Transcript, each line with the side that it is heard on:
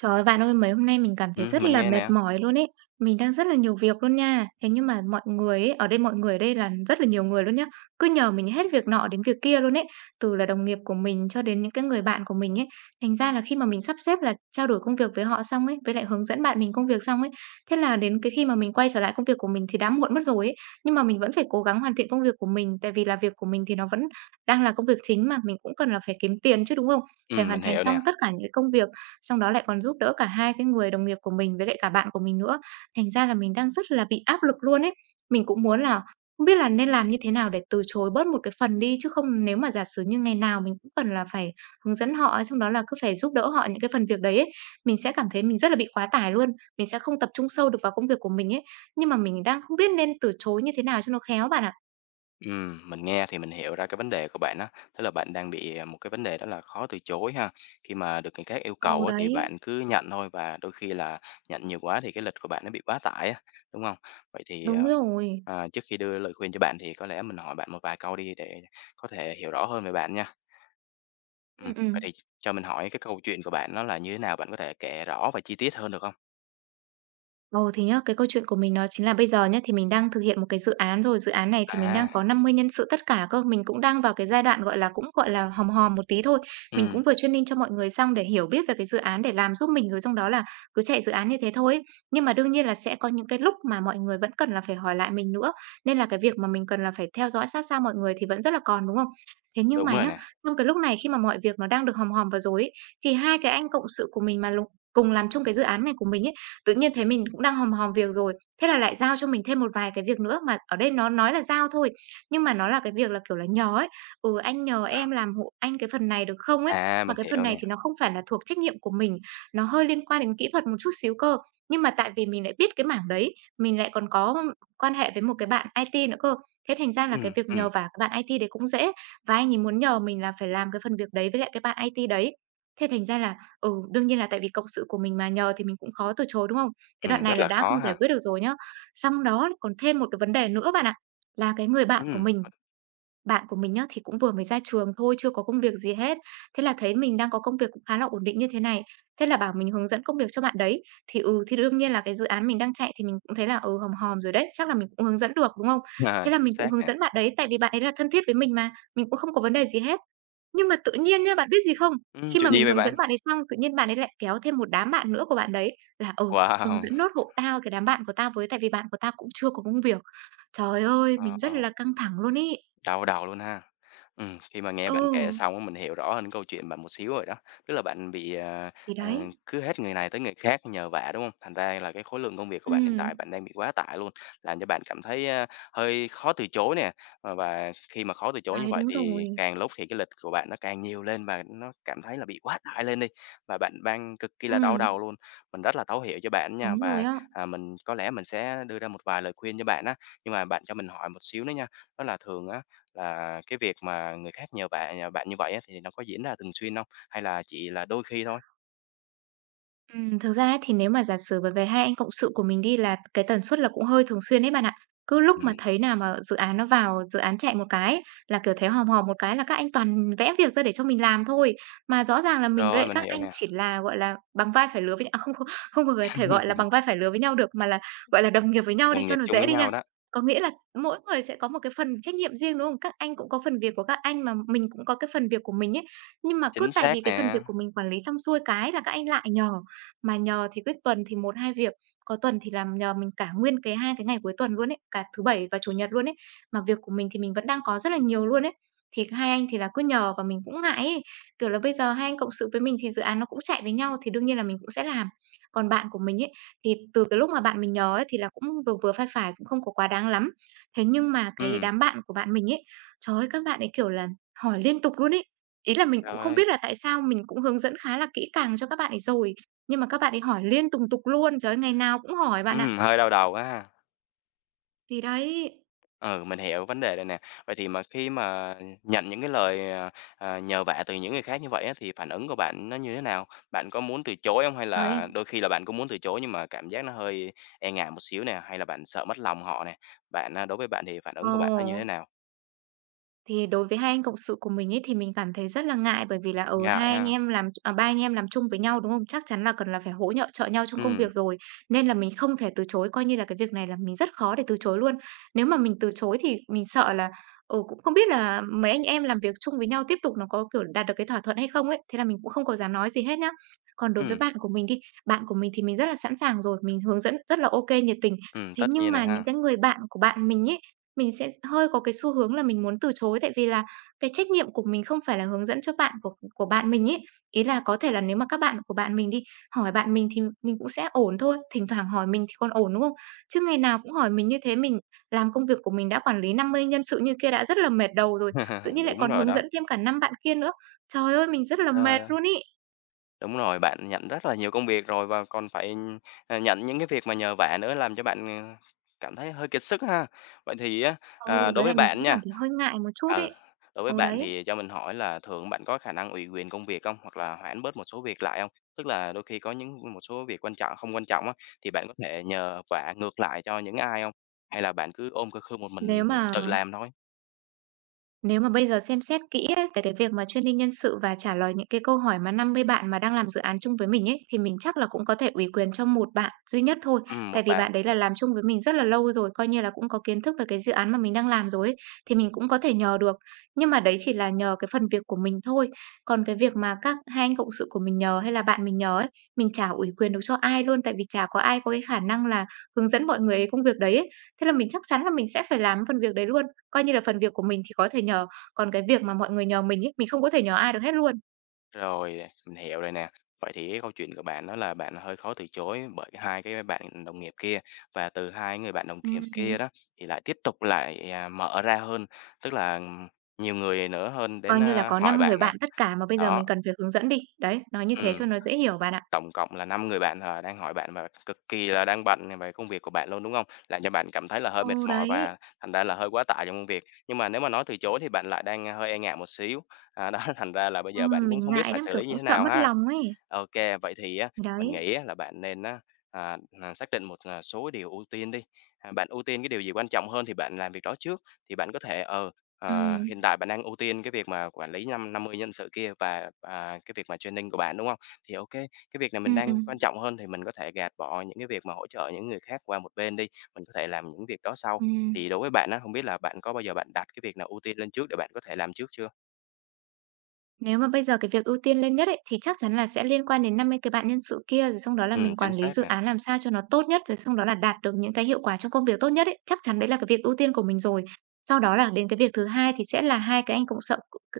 right: Trời ơi, bạn ơi, mấy hôm nay mình cảm thấy rất
left: Mình
right: là
left: nghe
right: mệt
left: nè.
right: mỏi luôn ấy. Mình đang rất là nhiều việc luôn nha. Thế nhưng mà mọi người ấy, ở đây mọi người ở đây là rất là nhiều người luôn nhá. Cứ nhờ mình hết việc nọ đến việc kia luôn ấy. Từ là đồng nghiệp của mình cho đến những cái người bạn của mình ấy. Thành ra là khi mà mình sắp xếp là trao đổi công việc với họ xong ấy, với lại hướng dẫn bạn mình công việc xong ấy, thế là đến cái khi mà mình quay trở lại công việc của mình thì đã muộn mất rồi ấy. Nhưng mà mình vẫn phải cố gắng hoàn thiện công việc của mình tại vì là việc của mình thì nó vẫn đang là công việc chính mà mình cũng cần là phải kiếm tiền chứ đúng không? Phải hoàn
left: Mình
right: thành
left: hiểu
right: xong
left: nè.
right: tất cả những cái công việc xong đó lại còn giúp đỡ cả hai cái người đồng nghiệp của mình với lại cả bạn của mình nữa. Thành ra là mình đang rất là bị áp lực luôn ấy. Mình cũng muốn là không biết là nên làm như thế nào để từ chối bớt một cái phần đi, chứ không nếu mà giả sử như ngày nào mình cũng cần là phải hướng dẫn họ, xong đó là cứ phải giúp đỡ họ những cái phần việc đấy ấy, mình sẽ cảm thấy mình rất là bị quá tải luôn, mình sẽ không tập trung sâu được vào công việc của mình ấy. Nhưng mà mình đang không biết nên từ chối như thế nào cho nó khéo bạn ạ.
left: Mình nghe thì mình hiểu ra cái vấn đề của bạn á, tức là bạn đang bị, à, một cái vấn đề đó là khó từ chối ha. Khi mà được người khác yêu
right: Ờ,
left: cầu á thì
right: đấy,
left: bạn cứ nhận thôi và đôi khi là nhận nhiều quá thì cái lịch của bạn nó bị quá tải á, đúng không? Vậy thì,
right: đúng
left: ờ,
right: rồi.
left: ờ, trước khi đưa lời khuyên cho bạn thì có lẽ mình hỏi bạn một vài câu đi để có thể hiểu rõ hơn về bạn nha.
right: Ừ ừ.
left: Vậy thì cho mình hỏi cái câu chuyện của bạn nó là như thế nào? Bạn có thể kể rõ và chi tiết hơn được không?
right: Ồ, thì nhá, cái câu chuyện của mình nó chính là bây giờ nhá, thì mình đang thực hiện một cái dự án rồi, dự án này thì mình đang
left: À,
right: có 50 nhân sự tất cả cơ. Mình cũng đang vào cái giai đoạn, gọi là, cũng, gọi là, hòm hòm một tí thôi. Mình cũng
left: ừm,
right: vừa training cho mọi người xong để hiểu biết về cái dự án để làm giúp mình, rồi xong đó là cứ chạy dự án như thế thôi ấy. Nhưng mà đương nhiên là sẽ có những cái lúc mà mọi người vẫn cần là phải hỏi lại mình nữa, nên là cái việc mà mình cần là phải theo dõi sát sao mọi người thì vẫn rất là còn, đúng không? Thế nhưng
left: đúng
right: mà
left: rồi
right: nhá,
left: nè.
right: trong cái lúc này khi mà mọi việc nó đang được hòm hòm và rối ấy, thì hai cái anh cộng sự của mình mà cùng làm chung cái dự án này của mình ấy, tự nhiên thế mình cũng đang hòm hòm việc rồi, thế là lại giao cho mình thêm một vài cái việc nữa, mà ở đây nó nói là giao thôi, nhưng mà nó là cái việc là, kiểu là, nhờ ấy, "Ừ, anh nhờ em làm hộ anh cái phần này được không?" ấy.
left: À,
right: Mà
left: mình
right: cái phần
left: hiểu nè.
right: này thì nó không phải là thuộc trách nhiệm của mình, nó hơi liên quan đến kỹ thuật một chút xíu cơ. Nhưng mà tại vì mình lại biết cái mảng đấy, mình lại còn có quan hệ với một cái bạn IT nữa cơ, thế thành ra là cái
left: Ừm,
right: việc nhờ
left: ừm,
right: vả cái bạn IT đấy cũng dễ, và anh ấy muốn nhờ mình là phải làm cái phần việc đấy với lại cái bạn IT đấy. Thế thành ra là ừ, đương nhiên là tại vì cộng sự của mình mà, nhờ thì mình cũng khó từ chối, đúng không? Cái đoạn
left: ừm,
right: này
left: rất
right: là
left: là
right: đã
left: khó
right: không giải
left: ha.
right: quyết được rồi nhá. Xong đó còn thêm một cái vấn đề nữa bạn ạ, là cái người
left: Ừm,
right: bạn của mình nhá, thì cũng vừa mới ra trường thôi, chưa có công việc gì hết. Thế là thấy mình đang có công việc cũng khá là ổn định như thế này, thế là bảo mình hướng dẫn công việc cho bạn đấy. Thì, ừ, thì đương nhiên là cái dự án mình đang chạy thì mình cũng thấy là, ừ, hòm hòm rồi đấy, chắc là mình cũng hướng dẫn được, đúng không?
left: à,
right: Thế là
left: chính
right: mình cũng
left: xác
right: hướng
left: nè.
right: dẫn bạn đấy, tại vì bạn ấy là thân thiết với mình mà, mình cũng không có vấn đề gì hết. Nhưng mà tự nhiên nhá, bạn biết gì không? Khi mà
left: Chuyện gì
right: mình
left: vậy
right: hướng
left: bạn?
right: dẫn bạn ấy xong, tự nhiên bạn ấy lại kéo thêm một đám bạn nữa của bạn đấy là, ừ, hướng
left: Wow!
right: dẫn nốt hộ tao, cái đám bạn của tao với, tại vì bạn của tao cũng chưa có công việc. Trời ơi, mình rất
left: Wow!
right: là căng thẳng luôn ý.
left: Đau đầu luôn ha. Khi mà nghe
right: Ừ,
left: bạn kể xong á, mình hiểu rõ hơn câu chuyện bạn một xíu rồi đó. Tức là bạn bị, à,
right: thì
left: à,
right: đấy.
left: cứ hết người này tới người khác nhờ vả, đúng không? Thành ra là cái khối lượng công việc của bạn hiện
right: Ừ
left: tại bạn đang bị quá tải luôn, làm cho bạn cảm thấy, a, hơi khó từ chối nè. Ờ, và khi mà khó từ chối như
right: đấy,
left: vậy
right: đúng
left: thì
right: rồi.
left: càng lúc thì cái lịch của bạn nó càng nhiều lên và nó cảm thấy là bị quá tải lên đi, và bạn đang cực kỳ là đau
right: Ừ
left: đầu luôn. Mình rất là thấu hiểu cho bạn nha,
right: đúng rồi
left: và,
right: á.
left: à, mình có lẽ mình sẽ đưa ra một vài lời khuyên cho bạn á. Nhưng mà bạn cho mình hỏi một xíu nữa nha, đó là thường á, là cái việc mà người khác nhờ bạn như vậy á, thì nó có diễn ra thường xuyên không? Hay là chỉ là đôi khi thôi?
right: Thực ra ấy, thì nếu mà giả sử về về hai anh cộng sự của mình đi là cái tần suất là cũng hơi thường xuyên ấy bạn ạ. Cứ lúc mà
left: Ừm,
right: thấy nào mà dự án nó vào, dự án chạy một cái là, kiểu, thấy hòm hòm một cái là các anh toàn vẽ việc ra để cho mình làm thôi. Mà rõ ràng là mình với
left: rồi,
right: lại
left: mình
right: các
left: hiểu
right: anh
left: nè.
right: chỉ là, gọi là, bằng vai phải lứa với không, không, không có thể gọi là bằng vai phải lứa với nhau được, mà là, gọi là, đồng nghiệp với nhau đi
left: Đồng
right: cho
left: nghiệp
right: nó
left: chung
right: dễ
left: với
right: đi nha.
left: nhau đó,
right: Có nghĩa là mỗi người sẽ có một cái phần trách nhiệm riêng, đúng không? Các anh cũng có phần việc của các anh mà mình cũng có cái phần việc của mình ấy. Nhưng mà cứ
left: chính
right: tại vì
left: xác
right: cái phần việc
left: nè.
right: của mình quản lý xong xuôi cái là các anh lại nhờ. Mà nhờ thì cứ tuần thì một 2 việc, có tuần thì làm nhờ mình cả nguyên cái 2 cái ngày cuối tuần luôn ấy, cả thứ Bảy và Chủ nhật luôn ấy. Mà việc của mình thì mình vẫn đang có rất là nhiều luôn ấy. Thì hai anh thì là cứ nhờ và mình cũng ngại ấy. Kiểu là bây giờ hai anh cộng sự với mình thì dự án nó cũng chạy với nhau thì đương nhiên là mình cũng sẽ làm. Còn bạn của mình ấy, thì từ cái lúc mà bạn mình nhờ ấy thì là cũng vừa vừa, phải phải, cũng không có quá đáng lắm. Thế nhưng mà cái
left: Ừm,
right: đám bạn của bạn mình ấy, trời ơi, các bạn ấy, kiểu là, hỏi liên tục luôn ấy. Ý là mình cũng
left: trời
right: không
left: ơi.
right: biết là tại sao, mình cũng hướng dẫn khá là kỹ càng cho các bạn ấy rồi, nhưng mà các bạn ấy hỏi liên tùng tục luôn, trời ơi, ngày nào cũng hỏi bạn ạ.
left: Hơi đau đầu quá ha.
right: Thì đấy,
left: Ừ, mình hiểu vấn đề rồi nè. Vậy thì mà khi mà nhận những cái lời, à, nhờ vả từ những người khác như vậy á, thì phản ứng của bạn nó như thế nào? Bạn có muốn từ chối không? Hay
right: đấy,
left: là đôi khi là bạn cũng muốn từ chối nhưng mà cảm giác nó hơi e ngại một xíu nè, hay là bạn sợ mất lòng họ nè? Bạn, đối với bạn thì phản
right: ồ.
left: ứng của bạn nó như thế nào?
right: Thì đối với hai anh cộng sự của mình ấy, thì mình cảm thấy rất là ngại bởi vì là, ở
left: Ngại
right: hai anh
left: ha.
right: em làm à, ba anh em làm chung với nhau, đúng không? Chắc chắn là cần là phải hỗ trợ nhau trong công
left: Ừm,
right: việc rồi, nên là mình không thể từ chối, coi như là cái việc này là mình rất khó để từ chối luôn. Nếu mà mình từ chối thì mình sợ là, ừ, cũng không biết là mấy anh em làm việc chung với nhau tiếp tục nó có, kiểu, đạt được cái thỏa thuận hay không ấy, thế là mình cũng không có dám nói gì hết nhá. Còn đối với
left: ừm,
right: bạn của mình đi, bạn của mình thì mình rất là sẵn sàng rồi, mình hướng dẫn rất là ok nhiệt tình.
left: ừm,
right: Thế
left: tất
right: nhưng
left: nhiên rồi
right: mà những
left: ha.
right: cái người bạn của bạn mình ấy, mình sẽ hơi có cái xu hướng là mình muốn từ chối, tại vì là cái trách nhiệm của mình không phải là hướng dẫn cho bạn của bạn mình ấy. Ý là có thể là nếu mà các bạn của bạn mình đi, hỏi bạn mình thì mình cũng sẽ ổn thôi, thỉnh thoảng hỏi mình thì còn ổn, đúng không? Chứ ngày nào cũng hỏi mình như thế, mình làm công việc của mình đã quản lý 50 nhân sự như kia đã rất là mệt đầu rồi, tự nhiên lại
left: Đúng
right: còn
left: rồi
right: hướng
left: đó.
right: dẫn thêm cả 5 bạn kia nữa. Trời ơi, mình rất là
left: Trời
right: mệt
left: ơi,
right: luôn ý.
left: đúng rồi, bạn nhận rất là nhiều công việc rồi và còn phải, à, nhận những cái việc mà nhờ vả nữa làm cho bạn, ờ, cảm thấy hơi kiệt sức ha. Vậy thì á,
right: Ừ,
left: à,
right: với
left: đối
right: lại
left: với
right: mình
left: bạn
right: cũng cảm
left: nha.
right: thấy hơi ngại một chút
left: Ừ,
right: ấy.
left: đối với
right: Ừ,
left: bạn
right: đấy,
left: thì cho mình hỏi là thường bạn có khả năng ủy quyền công việc không? Hoặc là hoãn bớt một số việc lại không? Tức là đôi khi có những một số việc quan trọng không quan trọng á, thì bạn có thể nhờ vả ngược lại cho những ai không, hay là bạn cứ ôm khư khư một
right: nếu
left: mình
right: mà
left: tự làm thôi?
right: Nếu mà bây giờ xem xét kỹ ấy, về cái việc mà training nhân sự và trả lời những cái câu hỏi mà 50 bạn mà đang làm dự án chung với mình ấy, thì mình chắc là cũng có thể ủy quyền cho một bạn duy nhất thôi. Tại
left: Một
right: vì
left: bạn.
right: bạn đấy là làm chung với mình rất là lâu rồi, coi như là cũng có kiến thức về cái dự án mà mình đang làm rồi ấy, thì mình cũng có thể nhờ được. Nhưng mà đấy chỉ là nhờ cái phần việc của mình thôi. Còn cái việc mà các hai anh cộng sự của mình nhờ hay là bạn mình nhờ ấy, mình chả ủy quyền được cho ai luôn, tại vì chả có ai có cái khả năng là hướng dẫn mọi người ấy công việc đấy ấy. Thế là mình chắc chắn là mình sẽ phải làm phần việc đấy luôn. Coi như là phần việc của mình thì có thể nhờ, còn cái việc mà mọi người nhờ mình ấy, mình không có thể nhờ ai được hết luôn.
left: Rồi, à, mình hiểu rồi nè. Vậy thì cái câu chuyện của bạn đó là bạn hơi khó từ chối bởi hai cái bạn đồng nghiệp kia và từ hai người bạn đồng nghiệp
right: Ừm.
left: kia đó thì lại tiếp tục lại, à, mở ra hơn, tức là nhiều người nữa hơn
right: Coi
left: đến,
right: như là có
left: hỏi
right: 5 người
left: bạn nè.
right: bạn tất cả mà bây giờ mình
left: Đó,
right: cần phải hướng dẫn đi. Đấy, nói như thế
left: ừm.
right: cho nó dễ hiểu bạn ạ.
left: Tổng cộng là 5 người bạn, ờ, đang hỏi bạn và cực kỳ là đang bận về công việc của bạn luôn, đúng không? Làm cho bạn cảm thấy là hơi mệt
right: Ừ,
left: mỏi
right: đấy,
left: và thành ra là hơi quá tải trong công việc. Nhưng mà nếu mà nói từ chối thì bạn lại đang hơi e ngại một xíu, à, đó, thành ra là bây giờ bạn cũng
right: mình
left: không biết
right: ngại
left: phải
right: lắm,
left: xử
right: kiểu,
left: lý như
right: cũng
left: thế
right: sợ
left: nào
right: mất
left: ha.
right: lòng ấy.
left: OK, vậy thì á, mình
right: Đấy.
left: nghĩ á là bạn nên á, à, xác định một, à, số điều ưu tiên đi. À, bạn ưu tiên cái điều gì quan trọng hơn thì bạn làm việc đó trước, thì bạn có thể, ờ,
right: Ừm,
left: hiện tại bạn đang ưu tiên cái việc mà quản lý năm 50 nhân sự kia và, à, cái việc mà training của bạn, đúng không? Thì OK, cái việc này mình
right: ừm,
left: đang quan
right: ừm,
left: trọng hơn thì mình có thể gạt bỏ những cái việc mà hỗ trợ những người khác qua một bên đi, mình có thể làm những việc đó sau.
right: ừm.
left: Thì đối với bạn á, không biết là bạn có bao giờ bạn đặt cái việc nào ưu tiên lên trước để bạn có thể làm trước chưa?
right: Nếu mà bây giờ cái việc ưu tiên lên nhất ấy, thì chắc chắn là sẽ liên quan đến 50 cái bạn nhân sự kia, rồi xong đó là
left: Ừ,
right: mình
left: chính
right: quản lý
left: xác
right: dự
left: nè,
right: án làm sao cho nó tốt nhất, rồi xong đó là đạt được những cái hiệu quả trong công việc tốt nhất ấy. Chắc chắn đấy là cái việc ưu tiên của mình rồi. Sau đó là đến cái việc thứ hai thì sẽ là hai cái anh cộng sự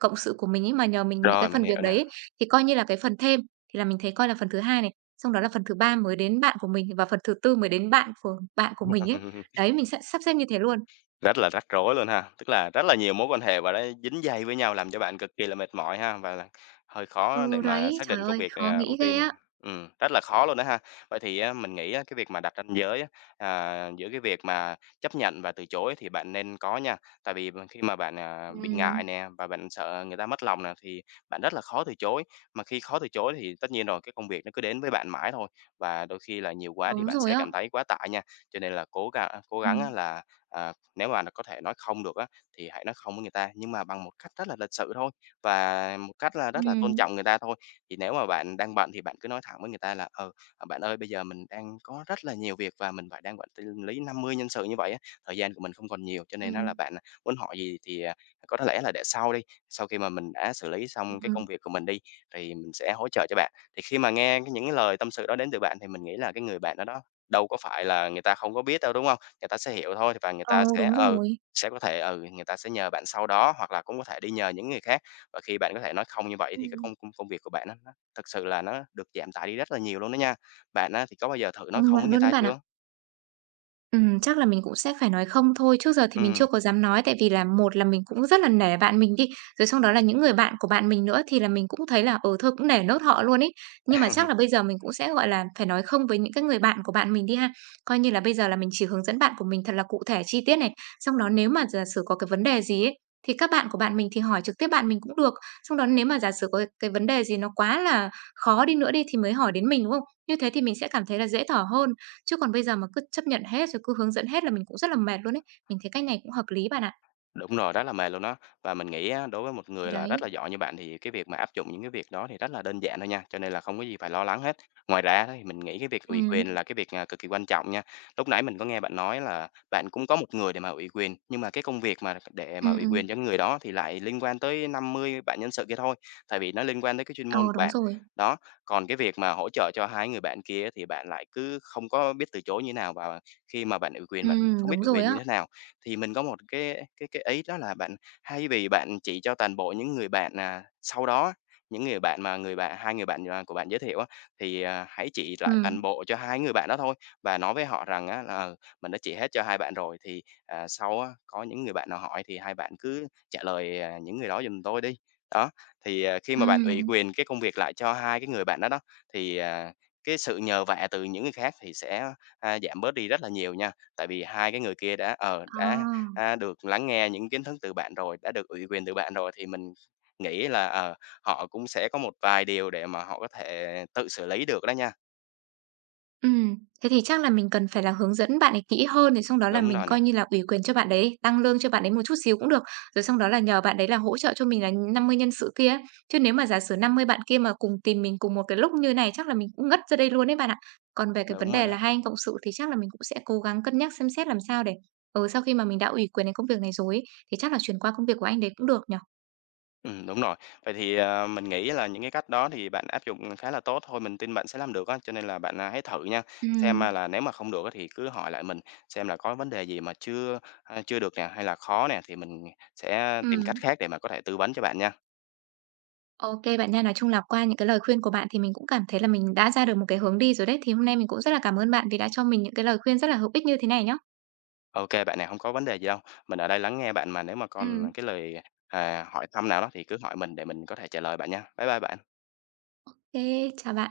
right: cộng sự của mình ấy mà nhờ mình những cái
left: rồi, mình
right: phần việc
left: hiểu
right: đấy
left: nè.
right: ấy, thì coi như là cái phần thêm thì là mình thấy coi là phần thứ hai này, xong đó là phần thứ ba mới đến bạn của mình và phần thứ tư mới đến bạn của mình ấy. Đấy, mình sẽ sắp xếp như thế luôn.
left: Rất là rắc rối luôn ha, tức là rất là nhiều mối quan hệ và nó dính dây với nhau làm cho bạn cực kỳ là mệt mỏi ha, và là hơi khó để
right: Ừ,
left: mà
right: đấy,
left: xác
right: trời
left: định công
right: ơi,
left: việc,
right: khó
left: à,
right: nghĩ
left: ưu
right: ghê
left: tiên.
right: á.
left: Rất là khó luôn đó ha. Vậy thì á, mình nghĩ á, cái việc mà đặt ranh giới á, à, giữa cái việc mà chấp nhận và từ chối thì bạn nên có nha, tại vì khi mà bạn, à, bị
right: Ừm,
left: ngại nè và bạn sợ người ta mất lòng nè, thì bạn rất là khó từ chối, mà khi khó từ chối thì tất nhiên rồi cái công việc nó cứ đến với bạn mãi thôi, và đôi khi là nhiều quá thì
right: đúng
left: bạn
right: rồi
left: sẽ
right: á.
left: cảm thấy quá tải nha. Cho nên là cố gắng
right: Ừm.
left: á là, à, nếu mà có thể nói không được á, thì hãy nói không với người ta, nhưng mà bằng một cách rất là lịch sự thôi và một cách là rất là tôn
right: Ừm,
left: trọng người ta thôi. Thì nếu mà bạn đang bận thì bạn cứ nói thẳng với người ta là "Ừ, à, bạn ơi, bây giờ mình đang có rất là nhiều việc và mình phải đang quản lý 50 nhân sự như vậy á, thời gian của mình không còn nhiều, cho nên á là
right: ừm,
left: bạn muốn hỏi gì thì, à, có lẽ là để sau đi, sau khi mà mình đã xử lý xong
right: ừm,
left: cái
right: ừm.
left: công việc của mình đi, thì mình sẽ hỗ trợ cho bạn." Thì khi mà nghe cái những cái lời tâm sự đó đến từ bạn thì mình nghĩ là cái người bạn đó đó đâu có phải là người ta không có biết đâu, đúng không? Người ta sẽ hiểu thôi và người
right: Ờ,
left: ta sẽ,
right: đúng
left: ừ,
right: rồi.
left: sẽ có thể, ừ, người ta sẽ nhờ bạn sau đó hoặc là cũng có thể đi nhờ những người khác. Và khi bạn có thể nói không như vậy thì cái
right: Ừm.
left: công công công việc của bạn á, nó thật sự là nó được giảm tải đi rất là nhiều luôn đó nha. Bạn á, thì có bao giờ thử nói
right: Công
left: không với
right: nhận
left: người
right: luôn đấy
left: ta
right: bạn.
left: chưa?
right: Chắc là mình cũng sẽ phải nói không thôi. Trước giờ thì mình chưa
left: Ừm.
right: có dám nói tại vì là một là mình cũng rất là nể bạn mình đi, rồi xong đó là những người bạn của bạn mình nữa thì là mình cũng thấy là, ừ, thôi cũng nể nốt họ luôn ấy. Nhưng mà chắc là bây giờ mình cũng sẽ, gọi là, phải nói không với những cái người bạn của bạn mình đi ha. Coi như là bây giờ là mình chỉ hướng dẫn bạn của mình thật là cụ thể chi tiết này, xong đó nếu mà giả sử có cái vấn đề gì ấy, thì các bạn của bạn mình thì hỏi trực tiếp bạn mình cũng được. Xong đó nếu mà giả sử có cái vấn đề gì nó quá là khó đi nữa đi thì mới hỏi đến mình, đúng không? Như thế thì mình sẽ cảm thấy là dễ thở hơn. Chứ còn bây giờ mà cứ chấp nhận hết, rồi cứ hướng dẫn hết là mình cũng rất là mệt luôn ấy. Mình thấy cách này cũng hợp lý bạn ạ.
left: Đúng rồi, rất là mệt luôn đó. Và mình nghĩ á, đối với một
right: Thì
left: người là rất
right: đấy.
left: là giỏi như bạn thì cái việc mà áp dụng những cái việc đó thì rất là đơn giản thôi nha, cho nên là không có gì phải lo lắng hết. Ngoài ra đó thì mình nghĩ cái việc ủy
right: Ừm,
left: quyền là cái việc, à, cực kỳ quan trọng nha. Lúc nãy mình có nghe bạn nói là bạn cũng có một người để mà ủy quyền, nhưng mà cái công việc mà để mà
right: ừm,
left: ủy
right: ừm.
left: quyền cho người đó thì lại liên quan tới 50 bạn nhân sự kia thôi, tại vì nó liên quan tới cái chuyên
right: Ờ,
left: môn của
right: đúng
left: bạn.
right: rồi.
left: Đó, còn cái việc mà hỗ trợ cho hai người bạn kia thì bạn lại cứ không có biết từ chối như thế nào và khi mà bạn ủy quyền bạn không biết
right: Đúng
left: ủy
right: rồi
left: quyền
right: á.
left: như thế nào. Thì mình có một cái ý đó là bạn thay vì bạn chỉ cho toàn bộ những người bạn, à, sau đó những người bạn mà người bạn hai người bạn, à, của bạn giới thiệu á, thì, à, hãy chỉ lại
right: Ừm,
left: toàn bộ cho hai người bạn đó thôi và nói với họ rằng á là "Ờ, mình đã chỉ hết cho hai bạn rồi thì, à, sau á có những người bạn nào hỏi thì hai bạn cứ trả lời, à, những người đó giùm tôi đi." Đó, thì, à, khi mà bạn ủy
right: ừm.
left: quyền cái công việc lại cho hai cái người bạn đó đó, thì, à, cái sự nhờ vả từ những người khác thì sẽ, giảm bớt đi rất là nhiều nha. Tại vì hai cái người kia đã, ờ, đã,
right: À.
left: a, được lắng nghe những kiến thức từ bạn rồi, đã được ủy quyền từ bạn rồi thì mình nghĩ là, ờ, họ cũng sẽ có một vài điều để mà họ có thể tự xử lý được đó nha.
right: Ừm, thế thì chắc là mình cần phải là hướng dẫn bạn ấy kỹ hơn, rồi xong đó là
left: Đúng
right: mình
left: rồi nè,
right: coi như là ủy quyền cho bạn đấy, tăng lương cho bạn ấy một chút xíu cũng được, rồi xong đó là nhờ bạn đấy là hỗ trợ cho mình là 50 nhân sự kia ấy. Chứ nếu mà giả sử 50 bạn kia mà cùng tìm mình cùng một cái lúc như này chắc là mình cũng ngất ra đây luôn đấy bạn ạ. Còn về cái vấn
left: đúng rồi
right: đề
left: đó.
right: là hai anh cộng sự thì chắc là mình cũng sẽ cố gắng cân nhắc xem xét làm sao để ừ, sau khi mà mình đã ủy quyền đến công việc này rồi ấy, thì chắc là chuyển qua công việc của anh đấy cũng được nhở.
left: Đúng rồi. Vậy thì, ờ, mình nghĩ là những cái cách đó thì bạn áp dụng khá là tốt thôi, mình tin bạn sẽ làm được á. Cho nên là bạn, à, hãy thử nha, xem,
right: Ừm,
left: là nếu mà không được á thì cứ hỏi lại mình xem là có vấn đề gì mà chưa, chưa được nè, hay là khó nè thì mình sẽ tìm cách
right: ừm.
left: khác để mà có thể tư vấn cho bạn nha.
right: OK, bạn nha. Nói chung là qua những cái lời khuyên của bạn thì mình cũng cảm thấy là mình đã ra được một cái hướng đi rồi đấy. Thì hôm nay mình cũng rất là cảm ơn bạn vì đã cho mình những cái lời khuyên rất là hữu ích như thế này nhá.
left: OK, bạn này không có vấn đề gì đâu. Mình ở đây lắng nghe bạn mà nếu mà
right: Ừm.
left: còn cái lời, à, hỏi thăm nào đó thì cứ hỏi mình để mình có thể trả lời bạn nha. Bye bye bạn.
right: Kê, chào bạn.